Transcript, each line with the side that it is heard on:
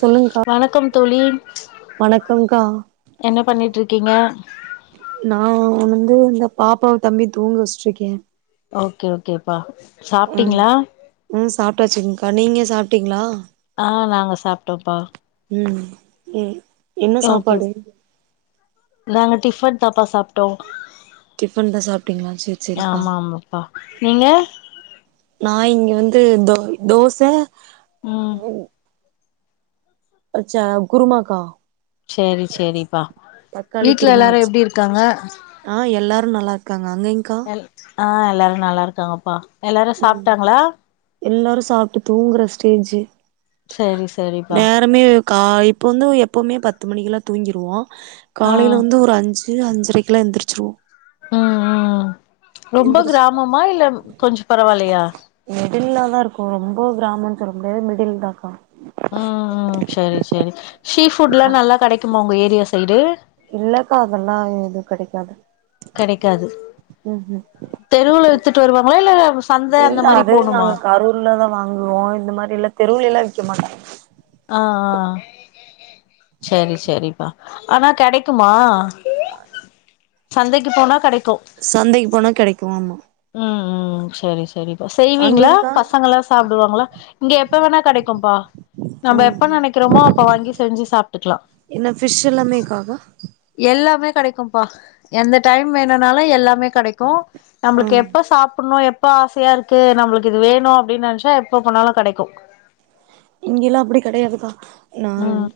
right: சொல்லுங்க்கா
left: வணக்கம் தோழி
right: வணக்கம்க்கா
left: என்ன பண்ணிட் இருக்கீங்க
right: நானு வந்து இந்த பாப்பாவ தம்பியு தூங்க வச்சிட்டுருக்கே
left: ஓகே ஓகே ஓகேப்பா
right: ம்
left: சாப்ட்டீங்ளா
right: ம் சாப்டாச்சுங்க்கா நீங்க சாப்ட்டீங்ளா
left: ஆ நாங்க சாப்டோப்பா
right: ம் ம் என்ன
left: ஓகே
right: சாப்பாடு
left: நாங்க டிஃபன் தாப்பா சாப்ட்டோ
right: டிஃபன் தா சாப்ட்டீங்ளா சேர் சேரிக்கா
left: ஆமா ஆமாப்பா நீங்க
right: நா இங்க வந்து தோ தோச
left: ம்
right: அரச்சா குருமாக்கா
left: சேரி சேரிப்பா
right: தக்காளி
left: வீட்ல
right: குருமா
left: எல்லாரு
right: வச்சே
left: எப்டி இருக்காங்க
right: ஆ எல்லாரு நல்லா இருக்காங்க அங்கிங்க்கா
left: ஆ எல்லாரு நல்லா இருக்காங்கப்பா எல்லாரு
right: ம்
left: சாப்ட்டாங்களா
right: எல்லாரு சாப்ட்டு தூங்குற ஸ்டேஜு
left: செரி செரிப்பா
right: நேரமே கா இப்போ வந்து எப்பவுமே பத்து மணிக்கெல்லா தூங்கிடுவோ
left: ஆ
right: காலையில வந்து ஒரு அஞ்சு இல்ல அஞ்சரைக்குல்லா எந்திரிச்சிருவோ
left: ம் ம் ரொம்ப
right: எந்திரிச்சி
left: கிராமமா இல்ல கொஞ்சோ பரவாயில்லையா
right: மிடில்லாதா இருக்கு ரொம்ப கிராமம் சொல்ல முடியாது மிடில் தாக்கா
left: ம் ம் செரி செரி ஷீஃபுட்ல்லா நல்லா கெடைக்குமா உங்க ஏரியா சைடு
right: இல்லக்கா அதெல்லா இங்க கெடைக்காது
left: கெடைக்காது
right: ம் ம்
left: தெருவுல வித்துட்டு வருவாங்களா இல்ல சந்து அந்த மாதிரி போணுமா
right: ஃபுல்லா தா வாங்குவோ இந்த மாதிரியெல்லா தெருவுலிலா விக்க மாட்டாங்க
left: ஆ ஆ செரி செரிப்பா ஆனா கெடைக்குமா
right: [unintelligible]
left: சந்தைக்கு போனா கெடைக்கு
right: சந்தைக்கு போனா கெடைக்கு ஆமா
left: ம் ம் செரி செரி செய்வீங்களா
right: அங்கேங்க்கா
left: பசங்க எல்லா சாப்டுவாங்களா இங்க எப்ப வேணா கெடைக்கும்பா நம்ம
right: ம்
left: எப்ப
right: ம்
left: நெனைக்கிறோமோ அப்ப வாங்கி செஞ்சு சாப்ட்டுக்குலா
right: என்ன ஃபிஷ் எல்லாமேக்கா
left: எல்லாமே கெடைக்கும்பா எந்த டைம் வேணும்னாலு எல்லாமே கெடைக்கு
right: ஆ
left: நம்மளுக்கு எப் எப்ப சாப்பின்ணு எப்ப ஆசையா இருக்கு நம்மளுக்கு இது வேணு அப்டின்னு நெனைச்சா எப்ப போணாலு கெடைக்கு
right: இங்கில்லா அப்டி கெடையாதுக்கா நா
left: ம்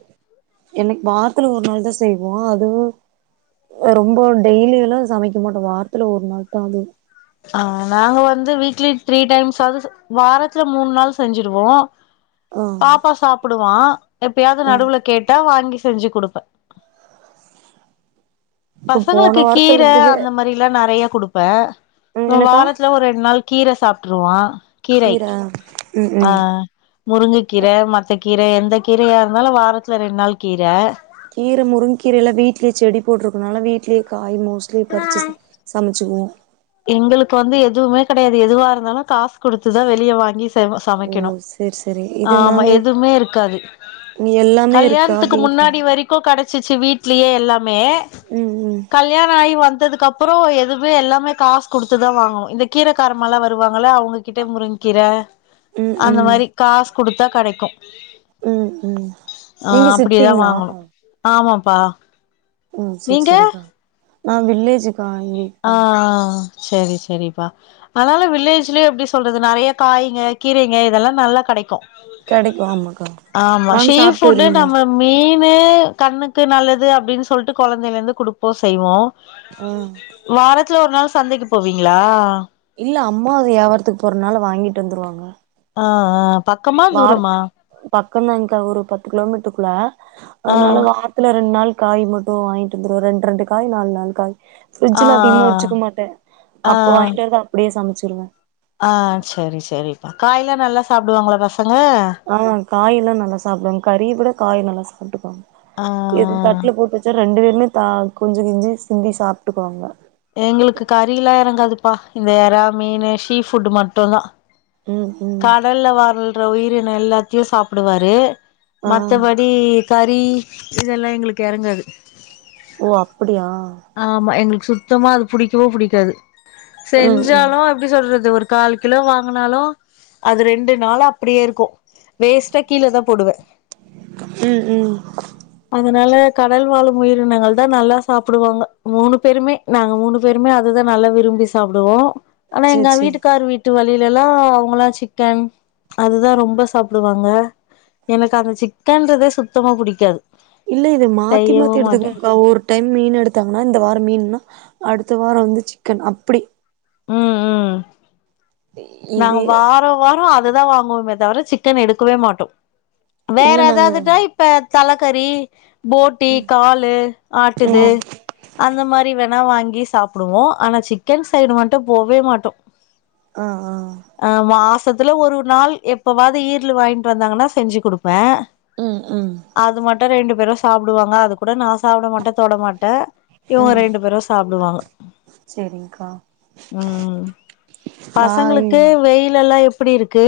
right: எனக்கு வாரத்துல ஒரு நாள் தா செய்வோ அதுவு ரொம்ப டெய்லியுல்லா சமைக்க மாட்டோ வாரத்துல ஒரு நாள் தா அது
left: ஆ நாங்க வந்து வீக்லி த்ரீ டைம்ஸ் சாவது வாரத்துல மூண் நாள் செஞ்சிருவோ
right: ஆ
left: பாப்பா சாப்பிடுவா எப்பயாவுது
right: ஆ
left: நடுவுல கேட்டா வாங்கி செஞ்சு குடுப்பே
right: இப்ப
left: பசங்களுக்கு
right: போன வாரத்துல
left: கீர
right: இருந்துமே
left: அந்த மாதிரில்லா நெறைய குடுப்பே
right: ம் என்னக்கா
left: வாரத்துல ஒரு ரெண்டு நாள் கீர சாப்பிட்டுருவா கீரை
right: கீர ம்
left: ஆ
right: ம்
left: முருங்கக்கீர மத்த கீர எந்த கீரையா இருந்தாலு வாரத்துல ரெண்டு நாள் கீர
right: கீர முருங் கீர எல்லா வீட்லே செடி போட்ருக்கனால வீட்லே காய் மோஸ்ட்லி பறுச்சு சமச்சிக்குவோ
left: எங்களுக்கு வந்து எதுவுமே கெடையாது எதுவா இருந்தாலு காஸ் குடுத்துதா வெளிய வாங்கி செம
right: ஓ
left: சமைக்கணு
right: சேரி சேரி இது
left: ஆமா
right: நாங்க
left: எதுவுமே இருக்காது
right: இங்க எல்லாமே இருக்கா
left: கல்யாணத்துக்கு
right: வீட்ல
left: முன்னாடி வரைக் கு கெடைச்சிச்சு வீடலயே எல்லாமே
right: ம் ம்
left: கல்யாணொ ஆகி வந்ததுக் அப் ப்பறோ எதுவுமே எல்லாமே காஸ் குடுத்துதா வாங்கணு இந்த கீர காரம்மாலா வருவாங்கள அவுங்ககிட்ட முருங்க்கீர அந்த
right: ம் ம்
left: மாரி காஸ் குடுத்தா கெடைக்கு
right: ம் ம்
left: ஆ
right: நீங்க
left: அப்படியதா
right: சிட்டிங்ளா
left: வாங்கணு ஆமாப்பா
right: ம் செரி செரிக்கா
left: நீங்க
right: நா வில்லேஜு
left: ஆ சேரி சேரிப்பா அதனால வில்லேஜ்லயே எப்டி சொல்றது நெறைய காய்ங்கெ கீரைங்கெ இதெல்லா நல்லா கெடைக்கு
right: கெடைக்கு ஆமாக்கா
left: ஆமா
right: வாங்
left: ஷி
right: சாப்ட்டு
left: ஃபுட்டு
right: வருவீங்க
left: நம்ம மீனு கண்ணுக்கு நல்லது அப்டின்னு சொல்ட்டு கொழந்தைல இருந்து குடுப்போ செய்வோ
right: அ
left: வாரத்துல ஒரு நாள் சந்தைக்கு போவீங்ளா
right: இல்ல அம்மாது வியாபாரத்துக்கு போறனால வாங்கிட்டு வந்துருவாங்க
left: அ அ பக்கமா தூரமா
right: பக்கந்தாங்க்கா ஒரு பத்து கிலோமீட்ருக்குள
left: ஆ
right: அதுனால வா ரத்ல ரெண்டு நாள் காய் மட்டு வாங்கிட்டு வந்துருவோ ரெண்டு ரெண்டு காய் நாலு நால் காய்
left: ஆ
right: ஃப்ரிட்ஜ்ல அதிகமா வச்சுக்க மாட்டே
left: ஆ ஆ
right: அப்ப வாங்கிட்டு வந்து அப்டியே சமச்சிருவோ
left: ஆ செரி செரிப்பா காய்ல்லா நல்லா சாப்டுவாங்களா பசங்க
right: ஆ காய் எல்லாம் நல்லா சாப்டுவாங்க கறிய விட காய் நல்லா
left: ஆ
right: சாப்ட்டுப்பாங்க தட்ல போட்டு வச்சா ரெண்டு பேருமே தா கொஞ்சி கிஞ்சி சிந்தி சாப்ட்டுக்குவாங்க
left: எங்களுக்கு கறில்லா எறங்காதுப்பா இந்த எறா மீனு ஷீ ஃபுட்டு மட்டுந் தா
right: ம் ம்
left: கடல்ல வரல்ற உயிரினொ எல்லாத்தையு சாப்டுவாரு
right: ஆ
left: மத்த படி படி கறி இதெல்லா எங்களுக்கு எறங்காது
right: ஓ அப்புடியா
left: ஆமா எங்களுக்கு சுத்தமா அது புடிக்கவு புடிக்காது
right: ம் ம்
left: செஞ்சாலு எப்படி சொல்றது ஒரு கால் கிலோ வாங்குனாலு அது ரெண்டு நாளா அப்டியே இருக்கு வேஸ்ட்டா கீழ தா போடுவே
right: ம் ம்
left: அதுனால கடல் வாழ் உயிரினங்கள் தா நல்லா சாப்புடுவாங்க மூனு பேருமே நாங்க மூனு பேருமே அதுதா நல்லா விரும்பி சாப்டுவோ ஆனா
right: சேரி
left: எங்க
right: சேரி
left: வீட்டுக்காரு வீட்டு வழியிலெல்லா மலா சிக்கன் அதுதா ரொம்ப சாப்டுவாங்க எனக்கு அந்த சிக்கன்றதே சுத்தமா புடிக்காது
right: இல்ல இது மாத்தி
left: செய்யவு
right: மாத்தி
left: மாட்டே
right: எடுத்துக்கோங்க்கா ஒரு டைம் மீன் எடுத்தாங்கன்னா இந்த வாரொ மீன்னா அடுத்த வாரொ வந்து சிக்கன் அப்புடி
left: ம் ம் நாங்க
right: இது
left: வாரொ வாரொ அதுதா வாங்குவோ தவர சிக்கன் எடுக்கவே மாட்டோ வேற
right: இல்ல நாங்க
left: ஏதாவதுட்டா இப்ப தலக்கறி போட்டி காலு ஆட்டு இது
right: ம்
left: அந்த மாரி வேனா வாங்கி சாப்டுவோ ஆனா சிக்கன் சைடு மட்டு மட்டு போவே மாட்டு
right: ஆ ஆ
left: அ மாசத்துல ஒரு நாள் எப்பவாவது ஈரலு வாங்கிட்டு வந்தாங்கன்னா செஞ்சு கொடுப்பே
right: ம்ம் ம்ம்
left: அது மட்டு ரெண்டு பேரு சாப்பிடுவாங்க அது கூட நா சாப்ட மாட்டே தொட மாட்டே இவங்க ரெண்டு பேரு சாப்பிடுவாங்க
right: சேரிங்கா
left: ம் பசங்களுக்கு வெயில எல்லா எப்டி இருக்கு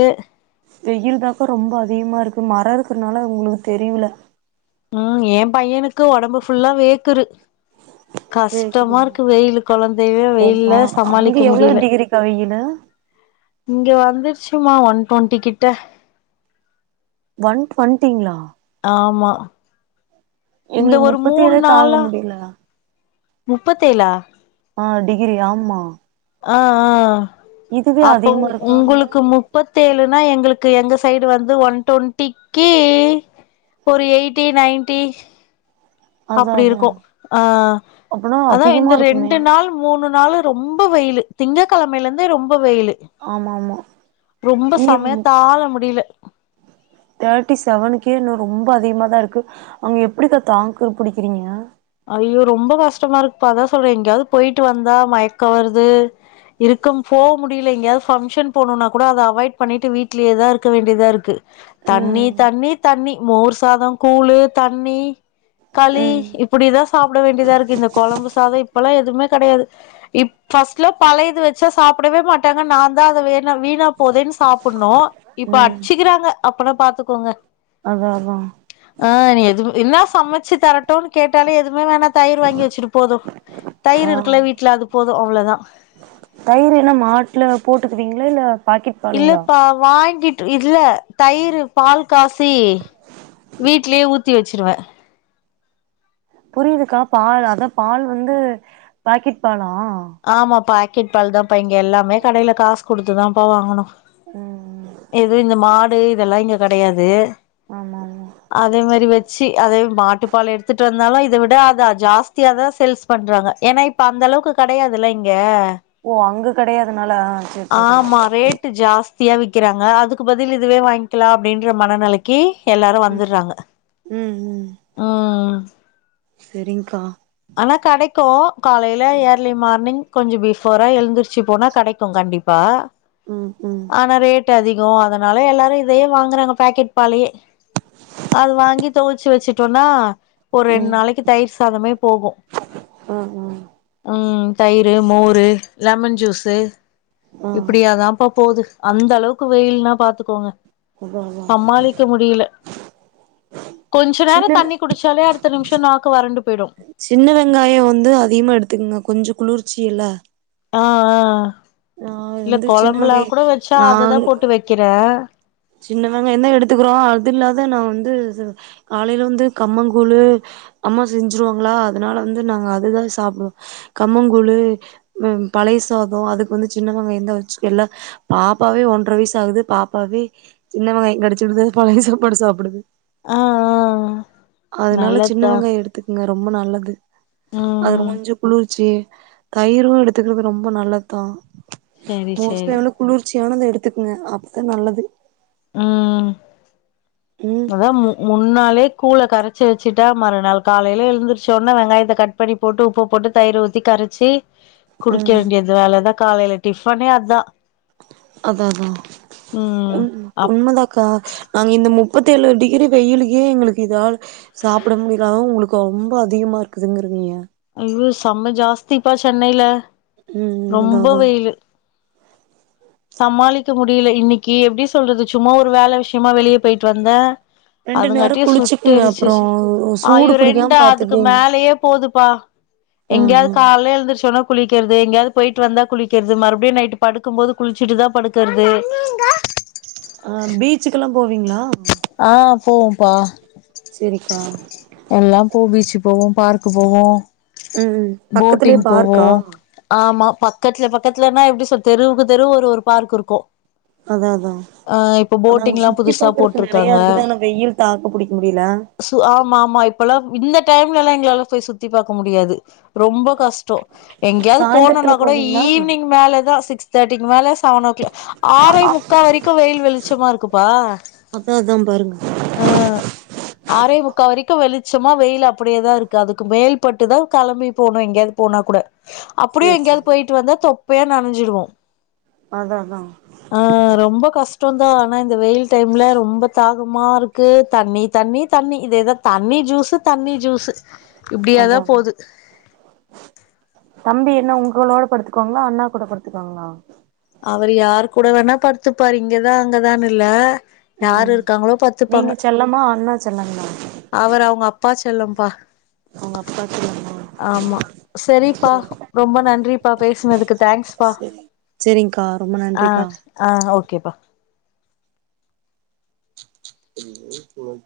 right: வெயில் தாக்கா ரொம்ப அதிகமா இருக்கு மர இருக்கிறனால உங்களுக்கு தெரியில
left: ம் எ பையனுக்கு ஒடம்பு ஃபுல்லா வேக்குரு
right: வேகுது
left: கஷ்டமா இருக்கு வெயில் குழந்தைவே
right: ஆமா
left: வெயில்ல
right: அங்க
left: சமாளிக்க
right: எவ்ளோ
left: முடில
right: டிகிரிக்கா வெயிலு
left: இங்க வந்துருச்சுமா ஒன் டுவெண்ட்டி கிட்ட
right: ஒன் டுவண்டிங்களா
left: ஆமா இந்த
right: எங்களுக்கு
left: ஒரு மூண்
right: முப்பத்தேழே தாங்க
left: நாளா
right: முடியல
left: முப்பத்தேலா
right: ஆ டிகிரி ஆம்மா
left: ஆ ஆ அ அப்ப உ
right: அதிகமா இருக்கா அங்க?
left: உங்குளுக்கு மு முப்பத்தேழுனா எங்களுக்கு எங்க சைடு வந்து ஒன் டவெண்ட்டிக்கு ஒரு எயிட்டி நைன்டி
right: அதா
left: அப்டி
right: அதா
left: இருக்கு ஆ
right: அப்பனா
left: அதா
right: அதிகமா
left: இந்த
right: இருக்குமே
left: ரெண்டு நாள் மூணு நாள் ரொம்ப வெயிலு திங்க கிழமையிலிருந்தே ரொம்ப வெயிலு
right: ஆமா ஆமா
left: ரொம்ப
right: இங்க
left: சமயத்தால முடியல
right: தேர்ட்டி செவனுக்கே இன்னு ரொம்ப அதிகமாக தா இருக்கு அங்கே எப்டிக்கா தாங்க பிடிக்கிறீங்க
left: ஐயோ ரொம்ப கஷ்டமா இருக்குப்பா அதா சொல்றே எங்கயாவது போயிட்டு வந்தா மயக்க வருது இருக்கம் ஃபோ முடியில எங்கேயாவது பங்க்ஷன் போணுனா கூட அத அவாய்ட் பண்ணிட்டு வீட்லேயேதா இருக்க வேண்டியதா இருக்கு தண்ணி
right: ம்
left: தண்ணி தண்ணி மோர் சாதோ கூளு தண்ணி களி
right: ம்
left: இப்டிதா சாப்ட வேண்டியதா இருக்கு இந்த குழம்பு சாதோ இப்பெல்லா எதுமே கெடையாது இ ஃபர்ஸ்ட்லா பழைய இது வெச்சா சாப்டவே மாட்டாங்க நா தா அத வேண வீணா போதேன் சாப்புட்ணு இப்ப
right: ம்
left: அச்சுக்கிறாங்க அப்பனா பாத்துக்கோங்க
right: அதா அதா
left: ஆ நீ எது என்னா சமச்சு தரட்டும் கேட்டாலே எதுவுமே வேணா தயிர் வாங்கி வெச்சுரு போது தயிரு
right: ஆ
left: இருக்குல வீட்ல அது போது அவ்ளோதா
right: தயிர் என்ன மாட்ல போட்டுக்குவீங்களா இல்ல பாக்கெட் பாலுங்களா
left: இல்லப்பா வாங்கிட் இத்ல தயிர் பால் காசி வீட்லயே ஊத்தி வெச்சிருவே
right: புரியுதுக்கா பால் அதா பால் வந்து பாக்கெட் பாலா
left: ஆமா பாக்கெட் பால் தாப்பா இங்க எல்லாமே கடையில காசு குடுத்துதாப்பா வாங்கணு
right: ம்
left: எதும் இந்த மாடு இதெல்லா இங்க கெடையாது
right: ஆமா ஆமா
left: அதே மேரி வெச் ச்சு அதே மாட்டுப்பால் எடுத்துட்டு வந்தாலு இத விட அத ஜாஸ்தியா தா சேல்ஸ் பண்றாங்க ஏனா இப்ப அந்த அளவுக்கு கெடையாதுல்ல இங்க
right: ஓ அங்க கெடையாதுனால அ சேர் சேரி
left: ஆமா ரேட்டு ஜாஸ்தியா விக்கறாங்க அதுக் பதில் இதுவே வாங்கிக்கலா அப்டின்ற மனநிலைக் கே எல்லாரு
right: ம்
left: வந்துட்றாங்க
right: ம்
left: ம்
right: செரிங்கா
left: ஆனா கெடைக்கு காலேல ஏர்லி மார்னிங் கொஞ்சோ பிஃபோரா எழுந்திரிச்சு போனா கெடைக்கு கண்டிப் பா
right: ம் ம்
left: ஆனா ரேட் அதிகோ அதனால எல்லாரு இதையே வாங்குறாங்க பாக்கெட் பாலையே அது வாங்கி தொவச்சு வச்சுட்டோனா ஒரு ரெண்டு
right: ம்
left: நாளைக்கி தயிர் சாதமே போகு
right: ஆ
left: ம் தயிர் மோரு லெமன் ஜூஸு
right: ஆ ஆ
left: இப்டியா தாப்பா போது அந்த அளவுக்கு வெயில்ன்னா பாத்துக்கோங்க
right: அதா அதா
left: சமாளிக்க முடியல கொஞ்ச நேரோ
right: சின்ன
left: தண்ணி குடிச்சாலே அடுத்த நிமிஷோ நாக்கு வறண்டு போயிடு
right: சின்ன வெங்காயோ வந்து அதிகமாக எடுத்துக்குங்க கொஞ்சோ குளிர்ச்சி இல
left: ஆ ஆ இல்ல
right: வந்து சின்ன
left: கொழம்புலா
right: வெங்காய
left: கூட வச்சா அததா போட்டு வக்கிறே
right: சின்னவெங்காய தா எடுத்துக்கிறோ அது இல்லாத நா வந்து காலேல வந்து கம்மங்கூழு அம்மா செஞ்சிருவாங்களா அதனால வந்து நாங்க அதுதா சாப்பிடுவோ கம்மங்குழு ம் பழைய சாதோ அது வந்து சின்ன வெங்காய தா வச்சுக்க எல்லா பாப்பாவே ஒன்றரை வயசு ஆகுது பாப்பாவே சின்னவெங்காய கடிச்சுட்டு தா பழைய சாப்பாடு சாப்பிடுது
left: ஆ ஆ
right: அதனால சின்ன
left: நல்லதுதா
right: வெங்காய எடுத்துக்குங்க ரொம்ப நல்லது அது
left: ம்
right: கொஞ்சோ குளிர்ச்சி தயிரு எடுத்துக்கிறது ரொம்ப நல்லதுதா
left: செரி
right: மோஸ்ட்லி
left: செரி
right: எவ்ளோ குளிர்ச்சியானத எடுத்துக்கங்க அப்பதா நல்லது
left: ம்
right: ம்
left: அதா மு முன்னாலே கூழ கரச்சு வச்சுட்டா மறுநாள் காலேல எழுந்தருச்சோன வெங்காயத்த கட் பண்ணி போட்டு உப்பு போட்டு தயிர ஊத்தி கரச்சி குடிக்க வேண்டியதுதா அதுலதா காலேல டிஃபனே அதா
right: அதா அதா
left: ம்
right: உன்
left: அப்
right: உண்மதாக்கா நாங்க இந்த முப்பத்தெழு டிகிரி வெயிலுகே எங்களுக்கு இதால் சாப்ட முடில ஆ உங்களுக்கு ரொம்ப அதிகமா இருக்குதுங்கிறீங்க
left: ஐயோ செம்ம ஜாஸ்திப்பா சென்னைல
right: ம் ம் அதா
left: ரொம்ப
right: அதா
left: வெயிலு சமாளிக்க முடியல இன்னைக்கி எப்டி சொல்றது சும்மா ஒரு வேல விஷயமா வெளிய போயிட்டு வந்தே
right: ரெண்டு நேரோ
left: அதுங்காட்டியு
right: குளிச்சுக்குங்க அப்றோ
left: சுட்டெருச்சுச்சு
right: சூடு
left: ஐயோ
right: புடிக்காம
left: ரெண்டா அதுக்கு
right: பாத்துட்டீங்க
left: மேலயே போதுப்பா
right: ம்
left: எங்கேயாது
right: ம்
left: கால்ல எழுந்ருச்சோன குளிக்கிறது எங்கேயாது போயிட்டு வந்தா குளிக்கிறது மறுபடியு நைட் படுக்கு போது குளிச்சுட்டு தா படுக்குறது
right: ஆ பீச்சுகெல்லா போவீங்களா
left: ஆ போவோபா
right: சேரிக்கா
left: எல்லா போவோ பீச்சு போவோ பார்க்கு போவோம
right: ம் ம் பக்கத்துலயே
left: போட்டிங் போவோ
right: பார்க்கா
left: ஆமா பக்கத்துல பக்கத்துலனா எப்டி சொல்து தெருவுக்கு தெருவு ஒரு ஒரு பார்க் இருக்கு
right: அதா அதா
left: ஆ இப்ப
right: நாங்க
left: போட்டிங் எல்லா
right: சுத்தி
left: புதுசா போட்
right: பாக்குறக்கு நெறைய இருக்குது ஆனா வெயில் தாக்கு புடிக்க முடில
left: சு ஆமா ஆமா இப்ப ல்லா இந்த டைம்ல ல்லா எங்களால போய் சுத்தி பாக்க முடியாது ரொம்ப கஷ் டோ எங்கேயாவது போனுனா
right: சாய்ந்தரத்துல
left: கூட
right: போவீங்களா
left: ஈவினிங் மேலதா சிக்ஸ் தேர்ட்டிக்கு மேல செவன் ஓ கிளாக் ஆறே முக்கா வரைக்கு வெயில் வெளிச்சமா இருக்குப்பா
right: அதா அதா பாருங்க
left: ஆ ஆறேமுக்கா வரைக்கு வெளிச்சமா வெயில் அப்புடியேதா இருக்கு அதுக்கு மேல்பட்டுதான் கெளம்பி போனு எங்யாது போனா கூட அப்புடியு
right: சேரி சேரி
left: எங்யாது போய்ட்டு வந்தா தொப்பையா நனஞ்சிடுவோ
right: அதா அதா
left: ஆ ரொம்ப கஷ்டோந்தா ஆனா இந்த வெயில் டைம்ல ரொம்ப தாகமா இருக்கு தண்ணி தண்ணி தண்ணி இதேதா தண்ணி ஜூஸு தண்ணி ஜூஸு இப்டியேதா
right: அதா அதா
left: போது
right: தம்பி என்ன உங்களோட படுத்துக்குவாங்ளா அண்ணா கூட படுத்துக்குவாங்ளா
left: அவரு யார் கூட வேணா படுத்துப்பாரு இங்கதா அங்கதான் இல்ல யாரு
right: ம்
left: இருக்காங்ளோ
right: நீங்க
left: பட்த்துப்பாங்க
right: செல்லமா அண்ணா செல்லங்களா
left: அவரு அவ்ங்க அப்பா செல்லம்ப்பா
right: அவ்ங்க அப்பா செல்லம்மா
left: ஆமா செரிப்பா ரொம்ப நன்றிப்பா பேசுனதுக்கு தேங்க்ஸ் பா
right: ஏன்க்கா ரொம்ப நன்றிக்கா
left: ஆ ஓகேப்பா
right: அது நேத்து வை